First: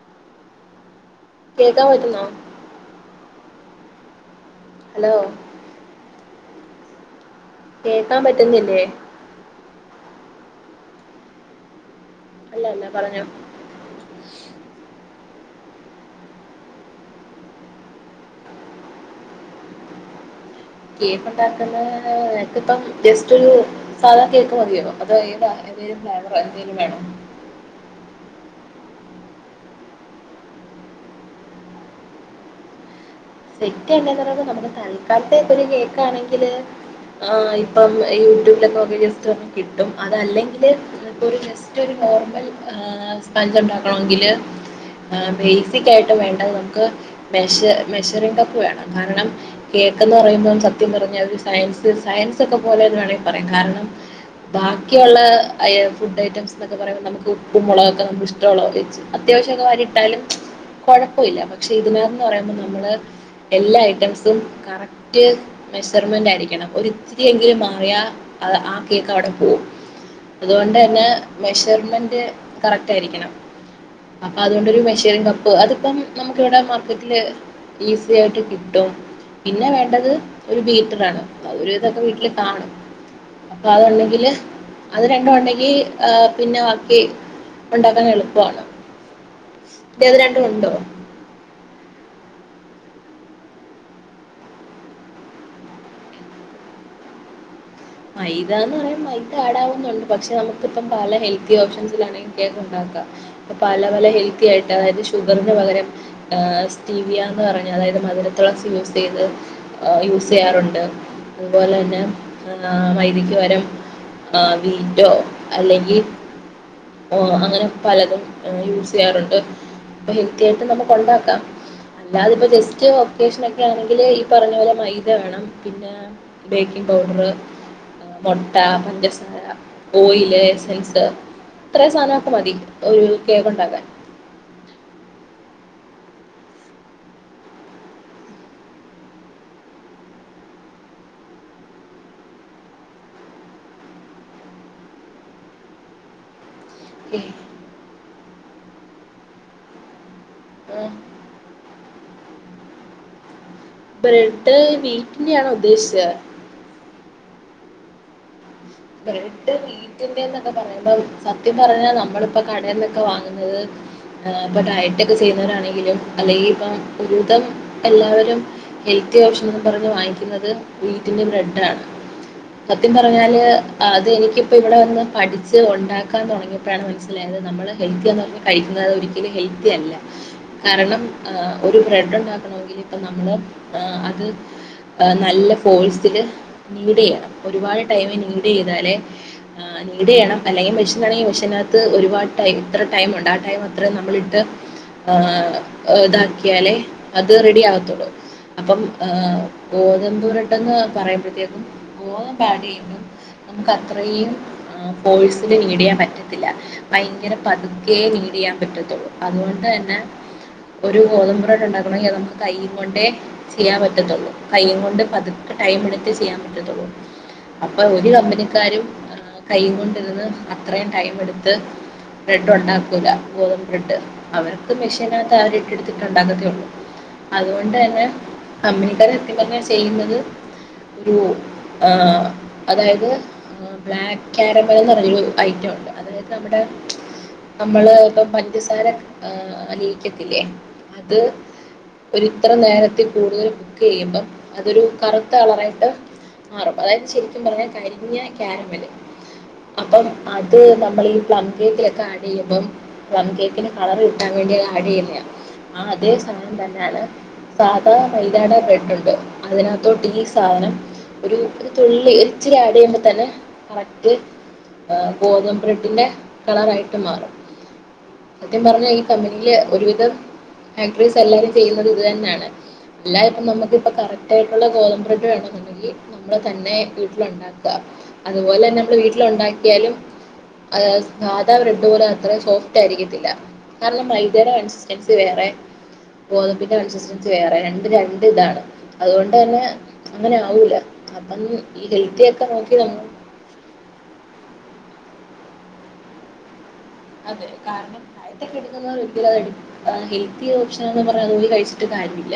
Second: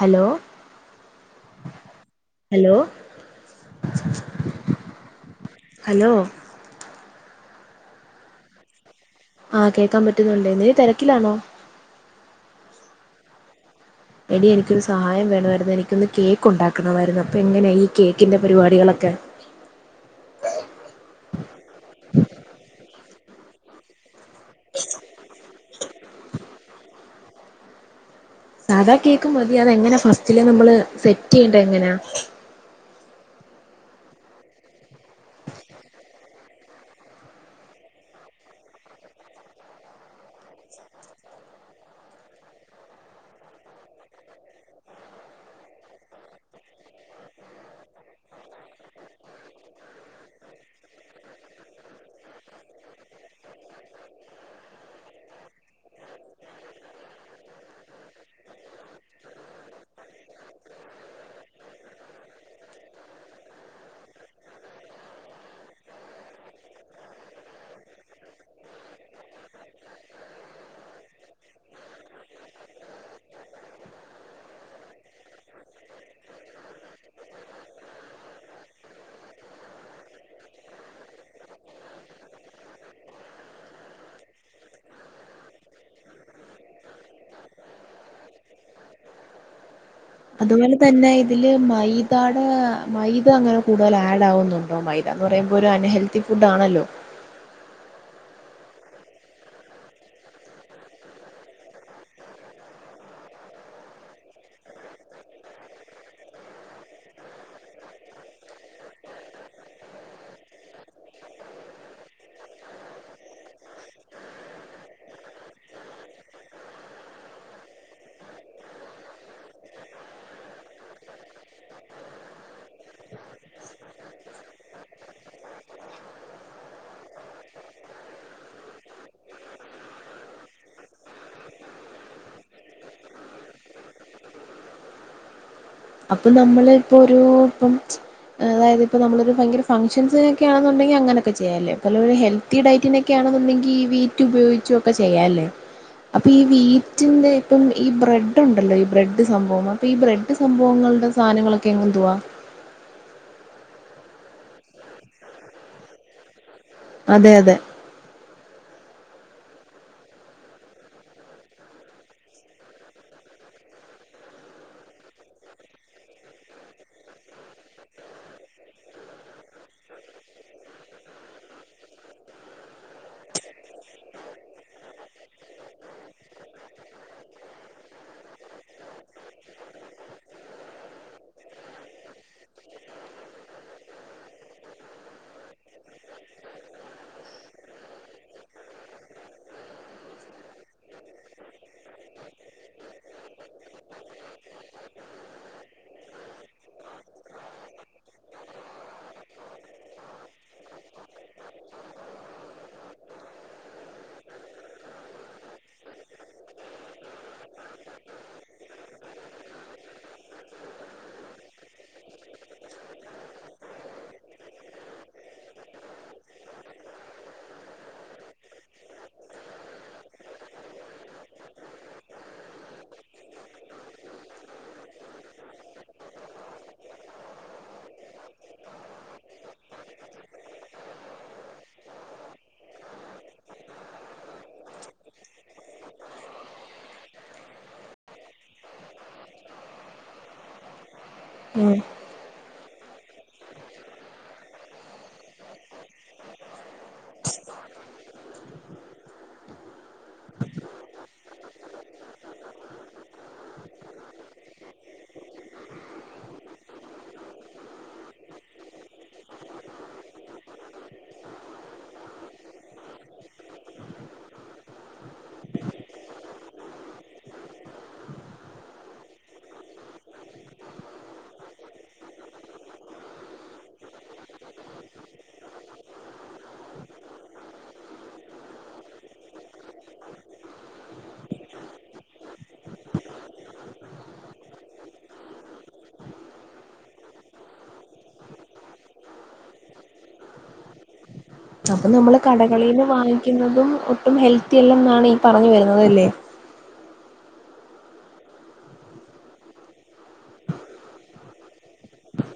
Hello കേക്കാൻ പറ്റുന്നോ hello [inaudible] hello [inaudible] hello കേക്കാൻ പറ്റുന്നില്ലേ ആ കേക്കാൻ പറ്റുന്നുണ്ട് നീ തെരക്കിലാണോ അല്ല അല്ല പറഞ്ഞോ എടീ എനിക്കൊരു സഹായം വേണാമായിരുന്നു എനിക്കൊന്ന് കേക്ക് ഉണ്ടാകണമായിരുന്നു അപ്പൊ എങ്ങനെ ഈ കേക്കിന്റെ പരിപാടികളൊക്കെ കേക്ക് ഉണ്ടാകുന്ന [unintelligible] അത് ഇപ്പം ജസ്റ്റ്‌ ഒരു സാധാ കേക്ക് മതിയോ അതാ ഏതാ ഏത് ഫ്ലേവറ എന്തേലും വേണോ സാധാ കേക്ക് മതി അത് എങ്ങനെ ഫസ്റ്റിലേ നമ്മൾ സെറ്റ് ചെയ്യണ്ടേ എങ്ങനാ സെറ്റ് ചെയ്യാണ്ടെന്ന് പറയുന്നത് നമുക്ക് തല്കാലത്തേക്ക് ഒരു കേക്ക് ആണെങ്കില് ആ ഇപ്പം യൂട്യൂബിലൊക്കെ നോക്കിജസ്റ്റ്‌ കിട്ടും അതല്ലങ്കില് നമുക്ക് ജസ്റ്റ്‌ ഒരു നോർമൽ ആ സ്പഞ്ച് ഉണ്ടാകാണെങ്കില് ആ ബേസിക് ആയിട്ട് വേണ്ടത് നമുക്ക് മേശർ മെഷറിംഗ് കപ്പ്‌ വേണം കാരണം കേക്കന്ന് പറയുമ്പോ സത്യം പറഞ്ഞാൽ ഒരു സയൻസ് സയൻസ്ഒക്കെ പോലെന്ന് വേണെങ്കി പറയാം കാരണം ബാക്കി ഒള്ളെ ആയ് ഫുഡ്‌ ഐറ്റെംസ്നോക്കെ പറയുമ്പോ നമ്മുക്ക് ഉപ്പു മോളെക്ക് നമ്മൾ ഇഷ്ട്ടൊള്ള വെച്ച് അത്യാവിഷോക്കെ വരി ഇട്ടാലും കൊഴപ്പ ഇല്ല പക്ഷേ ഇതിന്നത് എന്ന് പറയുമ്പോൾ നമ്മൾ എല്ലാ ഐറ്റംസും കറക്റ്റ് മെഷർമെന്റ് ആയിരിക്കണം ഒത്തിരിയെങ്കിലും മാറിയാ ആ കേക്ക് അവിടെ പോകും അതുകൊണ്ട് തന്നെ മെഷർമെന്റ് കറക്റ്റ് ആയിരിക്കണം അപ്പൊ അതുകൊണ്ടൊരു മെഷറിങ്ങ് കപ്പ് അതിപ്പം നമുക്ക് ഇവിടെ മാർക്കറ്റില് ഈസി ആയിട്ട് കിട്ടും പിന്നെ വേണ്ടത് ഒരു ബീറ്ററാണ് ഇതൊക്കെ വീട്ടില് കാണും അപ്പൊ അത്ണ്ടെങ്കില് അത് രണ്ടും ഉണ്ടെങ്കി ഏ പിന്നെ ബാക്കി ഉണ്ടാക്കാൻ എളുപ്പാണ് അതുപോലെ തന്നെ ഇതില് മൈദ മ്ഹ് മൈദ അങ്ങനെ കൂടുതൽ ആഡ് ആവുന്നുണ്ടോ മൈദ എന്ന് പറയുമ്പോ ഒരു അൺഹെൽത്തി ഫുഡ് ആണല്ലോ മൈദ എന്ന് പറയാ മൈദ ആടാവുന്നുണ്ട് പക്ഷെ നമുക്കിപ്പം പല ഹെൽത്തി ഓപ്ഷൻസിലാണെങ്കി കേക്ക് ഉണ്ടാക്കാം ഇപ്പ പല പല ഹെൽത്തി ആയിട്ട് അതായത് ഷുഗറിന് പകരം സ്റ്റീവിയാന്ന് പറഞ്ഞ അതായത് മധുര തുളസി യൂസ് ചെയ്ത് ഏ യൂസ് ചെയ്യാറുണ്ട് അതുപോലെ തന്നെ എന്നാ മൈദക്ക് പകരം ആ വീറ്റോ അല്ലെങ്കി ഓ അങ്ങനെ പലതുംഏ യൂസ് ചെയ്യാറുണ്ട് ഇപ്പൊ ഹെൽത്തി ആയിട്ട് നമുക്ക് ഉണ്ടാക്കാം അല്ലാതെ ഇപ്പോ ജസ്റ്റ് ഒക്കേഷൻ ഒക്കെ ആണെങ്കില് ഈ പറഞ്ഞ പോലെ മൈദ വേണം പിന്നെ ബേക്കിങ് പൗഡറ്, മൊട്ട, പഞ്ചസാര, ഓയില്, എസൻസ് ഇത്രേം സാനൊക്ക മതി ഒരു കേക്ക് ഉണ്ടാക്കാൻ അപ്പൊ നമ്മള് ഇപ്പൊ ഒരു ഇപ്പംച്ച് അതായത് ഇപ്പൊ നമ്മളൊരു ഭയങ്കര ഫങ്ങ്ഷൻസിനൊക്കൊയാണെന്നുണ്ടെങ്കി അങ്ങനൊക്കെ ചെയ്യാല്ലേ പല പല ഹെൽത്തി ഡയറ്റിനൊക്കെയാണെന്നുണ്ടെങ്കി ഈ വീറ്റ് ഉപയോഗിച്ചും ഒക്കെ ചെയ്യാല്ലേ അപ്പൊ ഈ വീ ഓക്കെ, റ്റിന്റെ ഇപ്പം ഈ ബ്രെഡ് ഇത് ഉണ്ടല്ലോ ഈ ബ്രെഡ് സംഭവം അപ്പൊ ഈ ബ്രെഡ് സംഭവങ്ങളുടെ സാനങ്ങളൊക്കെ എന്തുവാ ബ്രെഡ് വീറ്റിന്റെ ആണോ ഉദ്ദേശേ അതെ അതെ ബ്രെഡ് വീറ്റിന്റെ എന്നൊക്കെ പറയുമ്പ സത്യം പറഞ്ഞാൽ നമ്മളിപ്പൊ കടയിൽന്നൊക്കെ വാങ്ങുന്നത് ഇപ്പൊ ഡയറ്റൊക്കെ ചെയ്യുന്നവരാണെങ്കിലും അല്ലെങ്കിൽ ഇപ്പം ഒരുവിധം എല്ലാവരും ഹെൽത്തി ഓപ്ഷൻസ് എന്ന് പറഞ്ഞ് വാങ്ങിക്കുന്നത് വീറ്റിന്റെ ബ്രെഡാണ് സത്യം പറഞ്ഞാല് അത് എനിക്കിപ്പോൾ ഇവിടെ വന്ന് പഠിച്ച് ഉണ്ടാക്കാൻ തുടങ്ങിയപ്പോഴാണ് മനസ്സിലായത് നമ്മൾ ഹെൽത്തിയാന്ന് പറഞ്ഞ് കഴിക്കുന്നത് ഒരിക്കലും ഹെൽത്തി അല്ല കാരണം ഏ ഒരു ബ്രെഡ് ഉണ്ടാക്കണമെങ്കിൽ ഇപ്പോൾ നമ്മൾ അത് ആ നല്ല ഫോഴ്സില് നീഡ് ചെയ്യണം ഒരുപാട് ടൈമ് നീ നീട് ചെയ്താലേ ആ നീട് ചെയ്യണം അല്ലെങ്കിൽ മിഷിനാണെങ്കിൽ മെഷിനാത്ത് ഒരുപാട് ടൈം ഇത്ര ടൈമുണ്ട് ആ ടൈം അത്രേ നമ്മളിട്ട് ആ ഇതാക്കിയാലേ അത് റെഡി ആവത്തുള്ളൂ അപ്പം മ്ഹ് ഗോതമ്പൂ ബ്രെഡ്ന്ന് പറയുമ്പോഴത്തേക്കും ഗോതമ്പ് ആഡ് ചെയുമ്പോ നമുക്ക് അത്രയും ആ ഫോഴ്സില് നീഡ്‌ ചെയ്യാൻ പറ്റത്തില്ല ഭയങ്കര പതുക്കേ നീഡ് ചെയ്യാൻ പറ്റത്തുള്ളൂ അതുകൊണ്ട് തന്നെ ഒരു ഗോതബ്ബ്രെഡ് ഉണ്ടാക്കണങ്കിൽ അത് നമുക്ക് കൈയ്യും കൊണ്ടേ ചെയ്യാൻ പറ്റത്തുള്ളൂ കൈയ്യും കൊണ്ട് പതുക്കെ ടൈം എടുത്തേ ചെയ്യാൻ പറ്റത്തുള്ളൂ അപ്പൊ ഒരു കമ്പനിക്കാരും കൈയ്യും കൊണ്ടിരുന്ന് അത്രയും ടൈം എടുത്ത് ബ്രെഡ് ഉണ്ടാക്കൂല ഗോതമ്പ്ബ്രെഡ് അവർക്ക് മെഷിനാത്ത് അവര് ഇട്ടെടുത്തിട്ട് ഉണ്ടാക്കത്തേള്ളൂ അതുകൊണ്ട് തന്നെ കമ്പനിക്കാര് സത്യം പറഞ്ഞാ ചെയ്യുന്നത് ഒരു ആ അതായത് ബ്ലാക്ക് കാരമൽ എന്ന് പറഞ്ഞൊരു ഐറ്റ ഉണ്ട് അതായത് നമ്മുടെ നമ്മള് ഇപ്പൊ പഞ്ചസാര അലിയിക്കത്തില്ലേ അത് അ ഇത്ര നേരത്തിൽ കൂടുതൽ കുക്ക് ചെയ്യുമ്പോ അതൊരു കറുത്ത കളറായിട്ടു മാറും അതായത് ശെരിക്കും പറഞ്ഞാ കരി ഇഞ്ഞ് കാരമല് അപ്പം അത് നമ്മൾ ഈ പ്ലം കേക്കിലെക്കെ ആഡ് യ്യുമ്പം പ്ലം കേക്കിന് കളർ കിട്ടാൻ വേണ്ടി ആഡ് യ്യുന്നയാ ആ അതേ സാനം തന്നെയാണ് സാധാ മൈദാടെ ബ്രെഡുണ്ട് അതിനകത്തോട്ട് ഈ സാധനം ഒരു തുള്ളി ഒരിച്ചിരി ആഡ് യ്യുമ്പ തന്നെ കറക്റ്റ് എ ഗോതമ്പ്ബ്രെഡിന്റെ കളറായിട്ട് മാറും. സത്യം പറഞ്ഞ ഈ കമ്പനിയില് ഒരുവിധം ബേക്കേറീസ് എല്ലാരും ചെയ്യുന്നത് ഇത് തന്നെയാണ്. അല്ലാ ഇപ്പൊ നമുക്കിപ്പൊ കറക്റ്റ് ആയിട്ടുള്ള ഗോതമ്പ്ബ്രെഡ് വേണോന്നുണ്ടെങ്കി നമ്മൾ തന്നെ വീട്ടിലുണ്ടാക്ക ക. അതുപോലെ ന്നെ നമ്മള് വീട്ടിലുണ്ടാ ക്കിയാലും അത് സ് സാധാ ബ്രെഡ് പോലെ അത്രയും സോഫ്റ്റ് ആയിരിക്കത്തില്ല. കാരണം മൈദയുടെ കൺസിസ്റ്റൻസി വേറെ ഗോതമ്പിന്റെ കൺസിസ്റ്റൻസി വേറെ രണ്ടും രണ്ട് ഇതാണ് അതുകൊണ്ട് തന്നെ അങ്ങനെ ആവൂല. അപ്പം ഈ ഹെൽത്തി ആയി കളീന്ന്‌ വാങ്ങിക്കുന്നതും ഒട്ടും ഹെൽത്തി അല്ലെന്നാണ് പറഞ്ഞ് വരുന്നത് ല്ലെ അതെ കാരണം ഡയറ്റൊക്കെ എടുക്കുന്നവര് ഒരിക്കലും അത് എട് ഹെൽത്തി ഓപ്ഷനെന്ന് പറഞ്ഞ് അതൂടി കഴിച്ചിട്ട് കാര്യമില്ല.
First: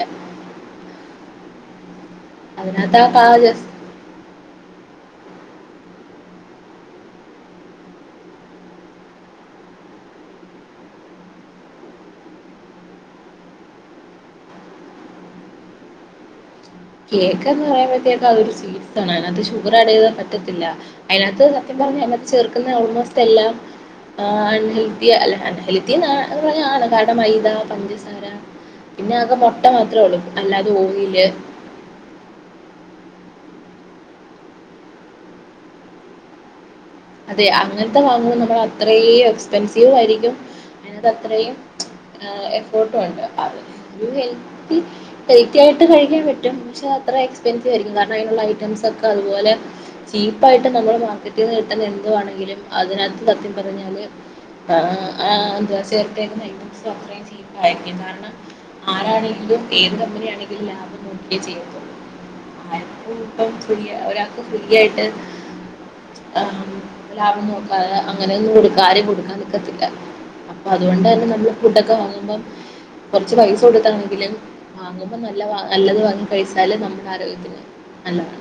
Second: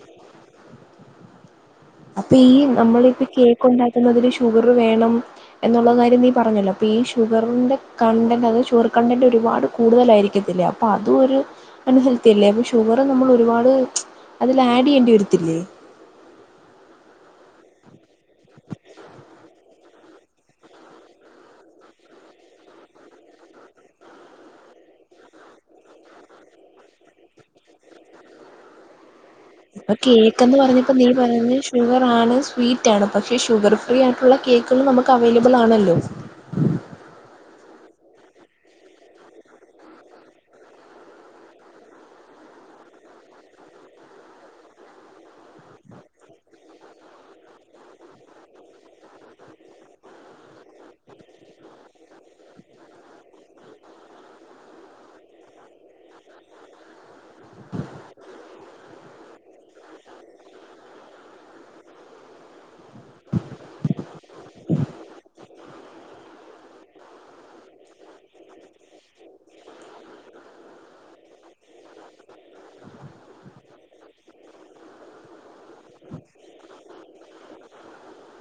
അപ്പൊ ഈ അതിനകത്ത് ആ നമ്മളിപ്പ പാ കേക്ക് ജസ്റ്റ് ഉണ്ടാക്കുന്നതില് ഷുഗറ് വേണം എന്നുള്ള കാര്യം നീ പറഞ്ഞല്ലോ അപ്പൊ ഈ ഷുഗറിന്റെ കണ്ടന്റ് അതും ഷുഗർ കണ്ടന്റ് ഒരുപാട് കൂടുതലായിരിക്കത്തില്ലേ അപ്പൊ അതു ഒരു അൺഹെൽത്തി അല്ലേ അപ്പൊ ഷുഗർ നമ്മൾ ഒരുപാട് അതിൽ ആഡ് യ്യേണ്ടി വെര്ത്തില്ലേ കേക്ക് എന്ന് പറയുമ്പത്തേക്കു അതൊരു സ്വീറ്റ്സ് ആണ്. അയിനകത്ത് ഷുഗർ ആഡ് യ്യാതെ പറ്റത്തില്ല. അയിനകത്ത് സത്യം പറഞ്ഞ അതിനത്ത് ചേർക്ക്ന്ന ഓൾമോസ്റ്റ് എല്ലാം ആ അൺഹെൽത്തി അല് അൺഹെൽത്തിന്ന് പറഞ്ഞ ആണ്. കാരണം മൈദ, പഞ്ചസാര പിന്നെ ആകെ മൊ ഇപ്പൊ കേക്കന്ന് പറഞ്ഞപ്പൊ നീ പറഞ്ഞു ഷുഗർ ആണ് സ്വീറ്റ് ആണ്. പക്ഷേ ഷുഗർ ഫ്രീ ആയിട്ട്ള്ള കേക്ക്ള് നമക്ക് അവൈലബിൾ ആണല്ലോ അതെ അങ്ങൻത്ത വാങ്ങുമ്പോൾ നമ്മൾ അത്രേ എക്സ്പെൻസീവു ആയിരിക്കും അയിനകത്ത് അത്രയും എഫോർട്ടും ഉണ്ട്. അപ്പ ഒരു ഹെൽത്തി ഹെൽത്തി ആയിട്ട് കഴിക്കാൻ പറ്റും. പക്ഷെ അത്ര എക്സ്പെൻസീവ് ആയിരിക്കും കാരണം അയിനുള്ള ഐറ്റംസ് ഒക്കെ അതുപോലെ ചീപ്പായിട്ട് നമ്മൾ മാർക്കറ്റീന്ന് കിട്ട് അയിന് എന്തുവാണെങ്കിലും അതിനകത്ത് സത്യം പറഞ്ഞാല് അ ആ എന്താ ചേർത്തേക്കുന്ന ഐറ്റംസും അത്രേം ചീപ്പായിരിക്കും. കാരണം ആരാണെങ്കിലും ഏത് കമ്പനിയാണെങ്കിലും ലാഭം നോക്കിയേ ചെയ്യത്തുള്ളൂ. ആര്ക്കു ഇപ്പം തുല്യ ഒരാൾക്ക് തുല്ല്യായിട്ട് ആ മ് ലാഭം നോക്കാതെ അങ്ങനെയൊന്നും ഒരു കാര്യം കൊടുക്കാൻ നിക്കത്തില്ല. അപ്പൊ അതൊണ്ട് ന്നെ നമ്മള് ഫുഡൊക്കെ വാങ്ങുമ്പം കൊറച്ച് പൈസ കൊടുത്താണെങ്കിലും വാങ്ങുമ്പ നല്ല വാ നല്ലത് വാങ്ങി കഴിച്ചാല് നമ്മുടെ ആരോഗ്യത്തിന് നല്ലതാണ്.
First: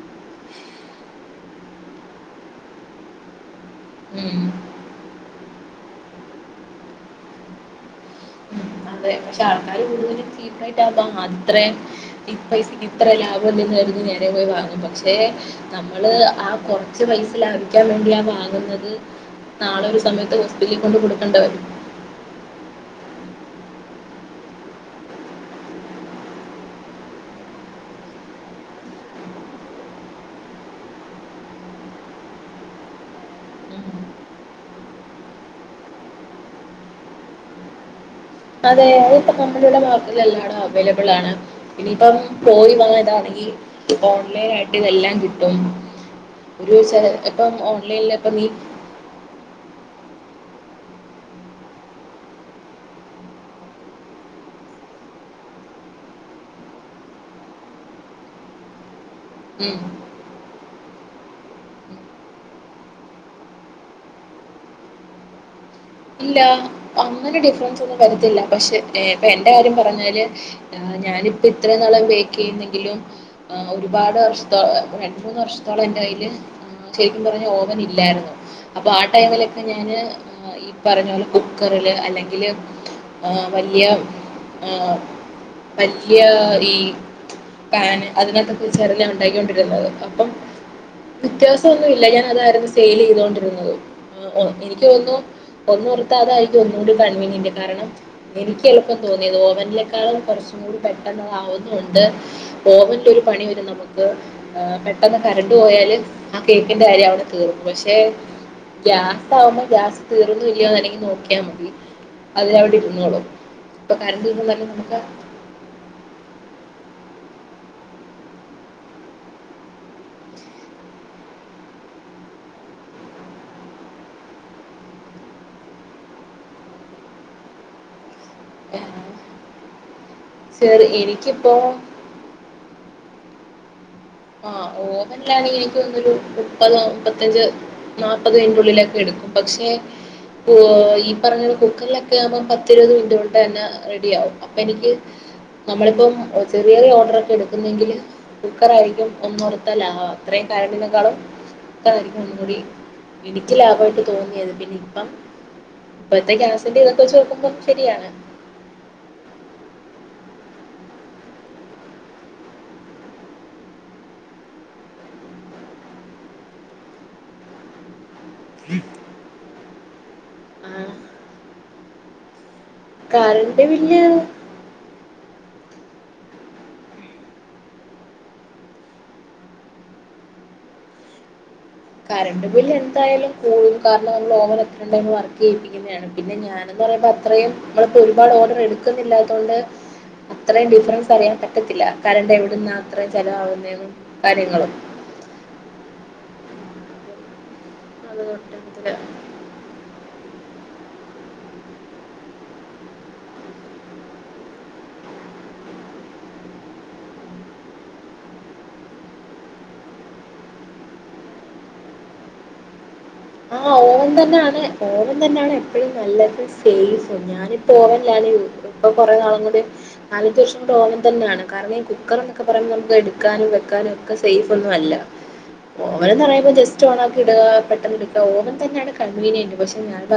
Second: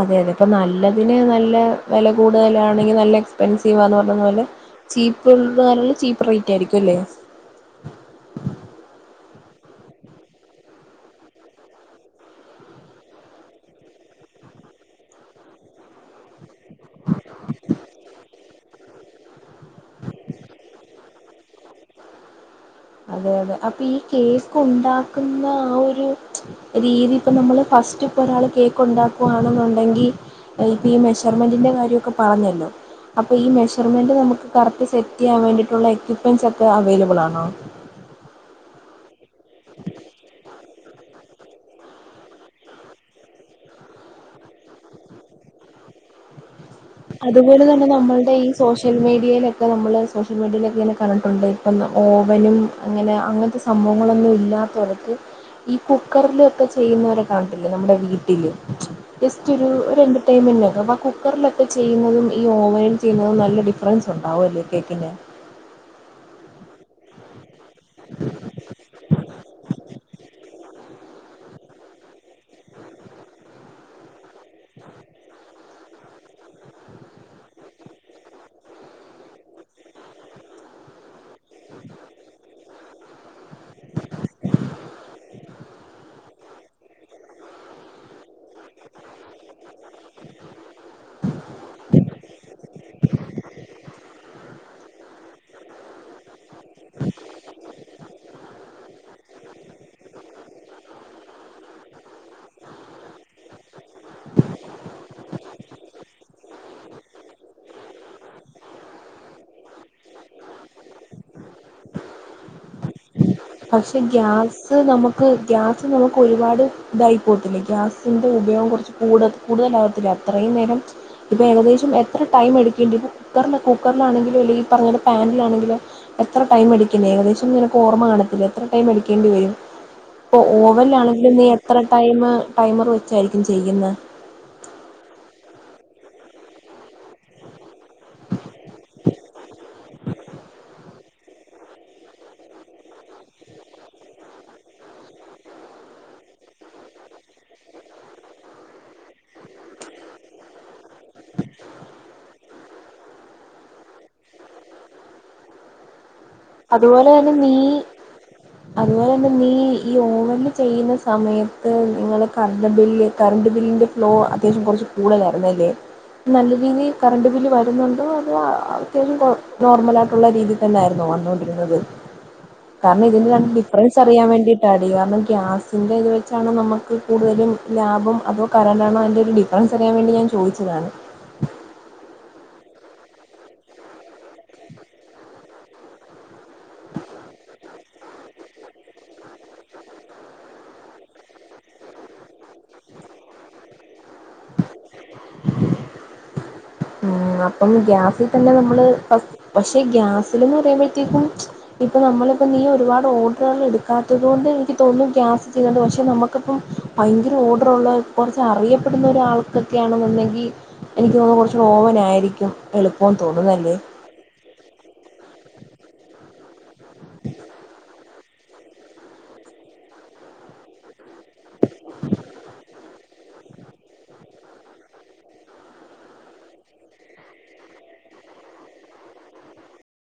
അതെ അതെ ഇപ്പൊ നല്ലതിന് നല് ല്ല വെല കൂടുതലാണെങ്കി നല്ല എക്സ് പെൻസീവാന്ന് പറഞ്ഞ ഉം. പോലെ ചീപ്പ്ള്ളല്ല ചീപ് റെയിറ്റായിരിക്കും ല്ലേ? ഉം അതെ പഷെ ആൾക്കാര് കൂടുതലും ചീപ്പായിട്ടാകുമ്പ അത്രേ ഈ പൈസക്ക് ലാഭമല്ലെന്നു കരുതും നേരെ പോയി വാങ്ങും പക്ഷെ നമ്മള് ആ കൊറച്ച് പൈസ ലാഭിക്കാൻ വേണ്ടി ആ വാങ്ങുന്നത് നാളെ ഒരു സമയത്ത് ഹോസ്പിറ്റലിൽ കൊണ്ട് കൊടുക്കണ്ടേ? അപ്പ ഈ കേക്ക് ഉണ്ടാക്കുന്ന ആ ഒരു രീതി ഇപ്പ നമ്മള് ഫസ്റ്റ് ഇപ്പൊ ഒരാൾ കേക്ക് ഉണ്ടാക്കവാണെന്നുണ്ടെങ്കിൽ ഈ മെഷർമെന്റിന്റെ കാര്യമൊക്കെ പറഞ്ഞല്ലോ അപ്പൊ ഈ ഉം. മെഷർമെന്റ് നമുക്ക് കറക്റ്റ് സെറ്റ് ചെയ്യാൻ വേണ്ടിട്ടുള്ള എക്യുപ്മെന്റ്സ് ഒക്കെ അവൈലബിൾ ആണോ? അതെ അത്പ്പ കമ്പനിയുടെ മാർക്കറ്റിൽ എല്ലാടും അവൈലബിൾ ആണ് ഇനിയിപ്പം പോയി വാങ്ങ ഇതാണെങ്കി ഓൺലൈൻ ആയിട്ട് ഇതെല്ലാം കിട്ടും. ഒരു ചെ ഇപ്പം അതുപോലെ തന്നെ ഓൺലൈനിൽ നമ്മൾടെ ഇപ്പം നീ ഈ സോഷ്യൽ മീഡിയയിലൊക്കെ നമ്മള് സോഷ്യൽ മീഡിയയിലൊക്കെങ്ങനെ [unintelligible] ഇപ്പം ഓവനും അങ്ങനെ അങ്ങനത്തെ സംഭവങ്ങളൊന്നും ഇല്ലാത്തവർക്ക് ഈ കുക്കറിലൊക്കെ ചെയ്യുന്നവരെ കണ്ടില്ലേ നമ്മടെ വീട്ടില് ജസ്റ്റൊരു ഉം ഒര് എന്റർടൈൻമെന്റകാം ആ കുക്കറിലൊ [unintelligible] ഓവനിൽ ചെയ്യുന്നത് നല്ല ഡിഫ്‌റൻസ് ഉണ്ടാവൂവല്ലേ കേക്കിന്? ഇല്ല അങ്ങനെ ഡിഫ്‌റൻസ് ഒന്നു ഉണ്ടാവത്തില്ല, പഷേ എ പ്പ എന്റെ കാര്യം പറഞ്ഞപോലെ ഞാനിപ്പിത്രേ നാള് ബേക്ക് ചെയ്യെന്നെങ്കിലും ഒരുപാട് വർഷം പ്പ രണ്ട് മൂന്ന് വർഷം ത്തോളം എന്റെ കയ്യില് ശെരിക്കും പറഞ്ഞ ഓവന് ഇല്ലായിരുന്നു, അപ്പ ആ ടൈമിലൊക്കെ ഞാന് ഈ പറഞ്ഞപോലെ കുക്കറില് അല്ലെങ്കില് ആ വല്ല്യ ആ വല്ല്യ ഈ പാന് അതിനാത്ത വെച്ചായിരുന്നു ഞാനൊണ്ടാക്കികൊണ്ടിരുന്നത് അപ്പം വ്യത്യാസൊന്നുല്ല ഞാനതായിരുന്നു ഫീല് ചെയ്തോണ്ടിരുന്നത് എനിക്ക് തോന്നു ഒന്നോർത്ത അതായിരിക്കുംഒന്നൂടി കൺവീനിയന്റ്, കാരണം എനിക്ക് എളുപ്പം തോന്നിത് ഓവൻലിക്കാളും കൊറച്ചും കൂടി പെട്ടന്നതാവുന്നുണ്ട് ഓവൻലൊരു പണി വരും തീർന്നു ഇനിയതല്ലങ്കി നോക്കിയ മതി അതവിടിരുന്നോളും. പഷേ ഗ്യാസ് നമക്ക് ഗ്യാസ് നമുക്കൊരുപാട് തായിപോത്തില്ലേ ഗ്യാസിന്റെ ഉപയോഗം കൊറച്ച് കൂട് കൂടുതലാവത്തില്ലേ അത്രയും നേരം ഇപ്പ ഏകദേശം എത്ര ടൈംമെടിക്കെണ്ടി ഇപ്പ കുക്കറിൽ കുക്കറിൽ ആണെങ്കിലും അല്ലങ്കി ഈ പറഞ്ഞ പനിലാണെകിലും എത്ര ടൈമെടിക്കില്ലേ ഏകദേശം നിനക്കോർമ കാണി എത്ര ടൈമെടിക്കേണ്ടി വരും പ്പ ചെറിയ ഓവൻലാണെകിലും നീ എനിക്കിപ്പോ എത്ര ടൈമ് ടൈമർ വെച്ചായിരിക്കും ചെയ്യ്ന്ന ആ ഓവൻലാണെങ്കി എനിക്ക് തോന്നു ഒരു മുപ്പത് മുപ്പത്തഞ്ച് നാപ്പത് ന്റെ ഉള്ളിലൊക്കെ എടുക്കും പഷേ ഈ പറഞ്ഞ കുക്കറിലൊക്കെ ആകുമ്പ പത്തിരുപതു മിനിറ്റ്കൊണ്ട് തന്നെ റെഡി ആകും അപ്പ എനിക്ക് നമ്മളിപ്പം ചെറിയചെറിയ ഓർഡറൊക്കെ എടുക്കുന്നെങ്കിൽ കുക്കറായിരിക്കും ഒന്നോർത്ത ലാഭ അത്രേം കറന്റിനെക്കാളും കുക്കറായിരിക്കും ഒന്നുംകൂടി എനിക്ക് ലാഭയിട്ട് തോന്നിയത് പിന്നെ ഇപ്പം ഇപ്പോഴത്തെ ഗ്യാസിന്റെ ഇതൊക്കെ വെച്ച് അതുപോലെന്നെ നോക്കുമ്പം നീ ശരിയാണ് അതുപോലെന്നെ നീ ഈ ഓവൻ ചെയ്യുന്ന സമയത്ത് നിങ്ങള് കറന്റ് ബില്ല് കറന്റ് ബില്ലിന്റെ ഫ്ലോ അത്യാവിശ്യം കൊറച്ച് കൂടുതലായിരുന്നല്ലേ നല്ല രീതിയിൽ കറന്റ് ബില്ല് വരുന്നുണ്ടോ അ ആ അത്യാവിശ്യം കൊഴ് നോർമലാ? ള്ള ആഹ് രീതിത്തന്നെയാരുന്നോ വന്നോൻ രുന്നത് കാരണം ഇതിന്റെ രണ്ടിന്റേം കറണ്ട് ഡിഫ്‌റൻസ് ബില്ല് അറിയാൻവേണ്ടിട്ടാടി കാരണം ഗ്യാസിന്റെ ഇത് വെ ചാണോ നമ്മക്ക് കൂടുതലും ലാഭം അതൊ കരന്റാണോ അതിന്റൊരു ഡിഫ്‌റൻസ് അറിയാൻവേണ്ടി ഞാൻ ചോദിച്ചതാണ്. കറണ്ട്ബില്ല് എന്തായാലും കൂടും കാരണം നമ്മളോവാൻ അത്രേം ടൈം വർക്ക് ചെയ്യിപ്പിക്കുന്നതാണ് പിന്നെ ഞാനെന്ന് പറയുമ്പോ അത്രേം ഒരുപാട് ഓർഡർ എടുക്കുന്നില്ലാത്തോണ്ട് അത്രേം ഡിഫ്‌റൻസ് അറിയാൻ പറ്റത്തില്ല കറന്റ്‌ എവിടുന്നാ അത്രേം ചെലവാകുന്നതെന്നും കാര്യങ്ങളും. [unintelligible] ഇപ്പം അത് ഗ്യാസിതന്നെ നമ്മള് തൊട്ടടുത്ത് പഷേ ഗ്യാസിലിന്ന് പറയുമ്പ കഴിയുമ്പഴ്ത്തേക്കും നമ്മളിപ്പ നീ ഒരുപാട് ഓർഡറുകാളെടുക്കാത്തൊണ്ട് എനിക്ക് തോന്ന്‌ന്നു ഗ്യാസ് [unintelligible] പഷേ നമുക്കപ്പം ഭയകര ഓർഡറുള്ള കൊറച്ചറിയപ്പെടുന്ന ഒരാൾക്കൊക്കെ ആണെന്നുണ്ടങ്കി എനിക്ക് തോന്ന്‌ന്നു കൊർ ഓവനായിരിക്കും എളു ആഹാ ഓവൻ തന്നെയാണ് ഓവൻ തന്നെയാണ് എപ്പോഴും നല്ലത് സേഫും ഞാനിപ്പോ ഓവനിലാണ് ഇപ്പൊ കൊറേനാളും കൊണ്ട് നാലഞ്ചു വർഷം കൂടി ഓവൻ തന്നെയാണ് കാരണം ഈ കുക്കർ എന്നൊക്കെ പറയുമ്പോ നമുക്ക് എടുക്കാനും വെക്കാനും ഒക്കെ സേഫ് ഒന്നും അല്ല ഓവനെന്ന് പറയുമ്പോ ജസ്റ്റ് ഓണക്കി ഇടുകാ പെട്ട ഓവൻ തന്നാണ് കൺവിനിയന്റ് പക്ഷെ ഞാൻ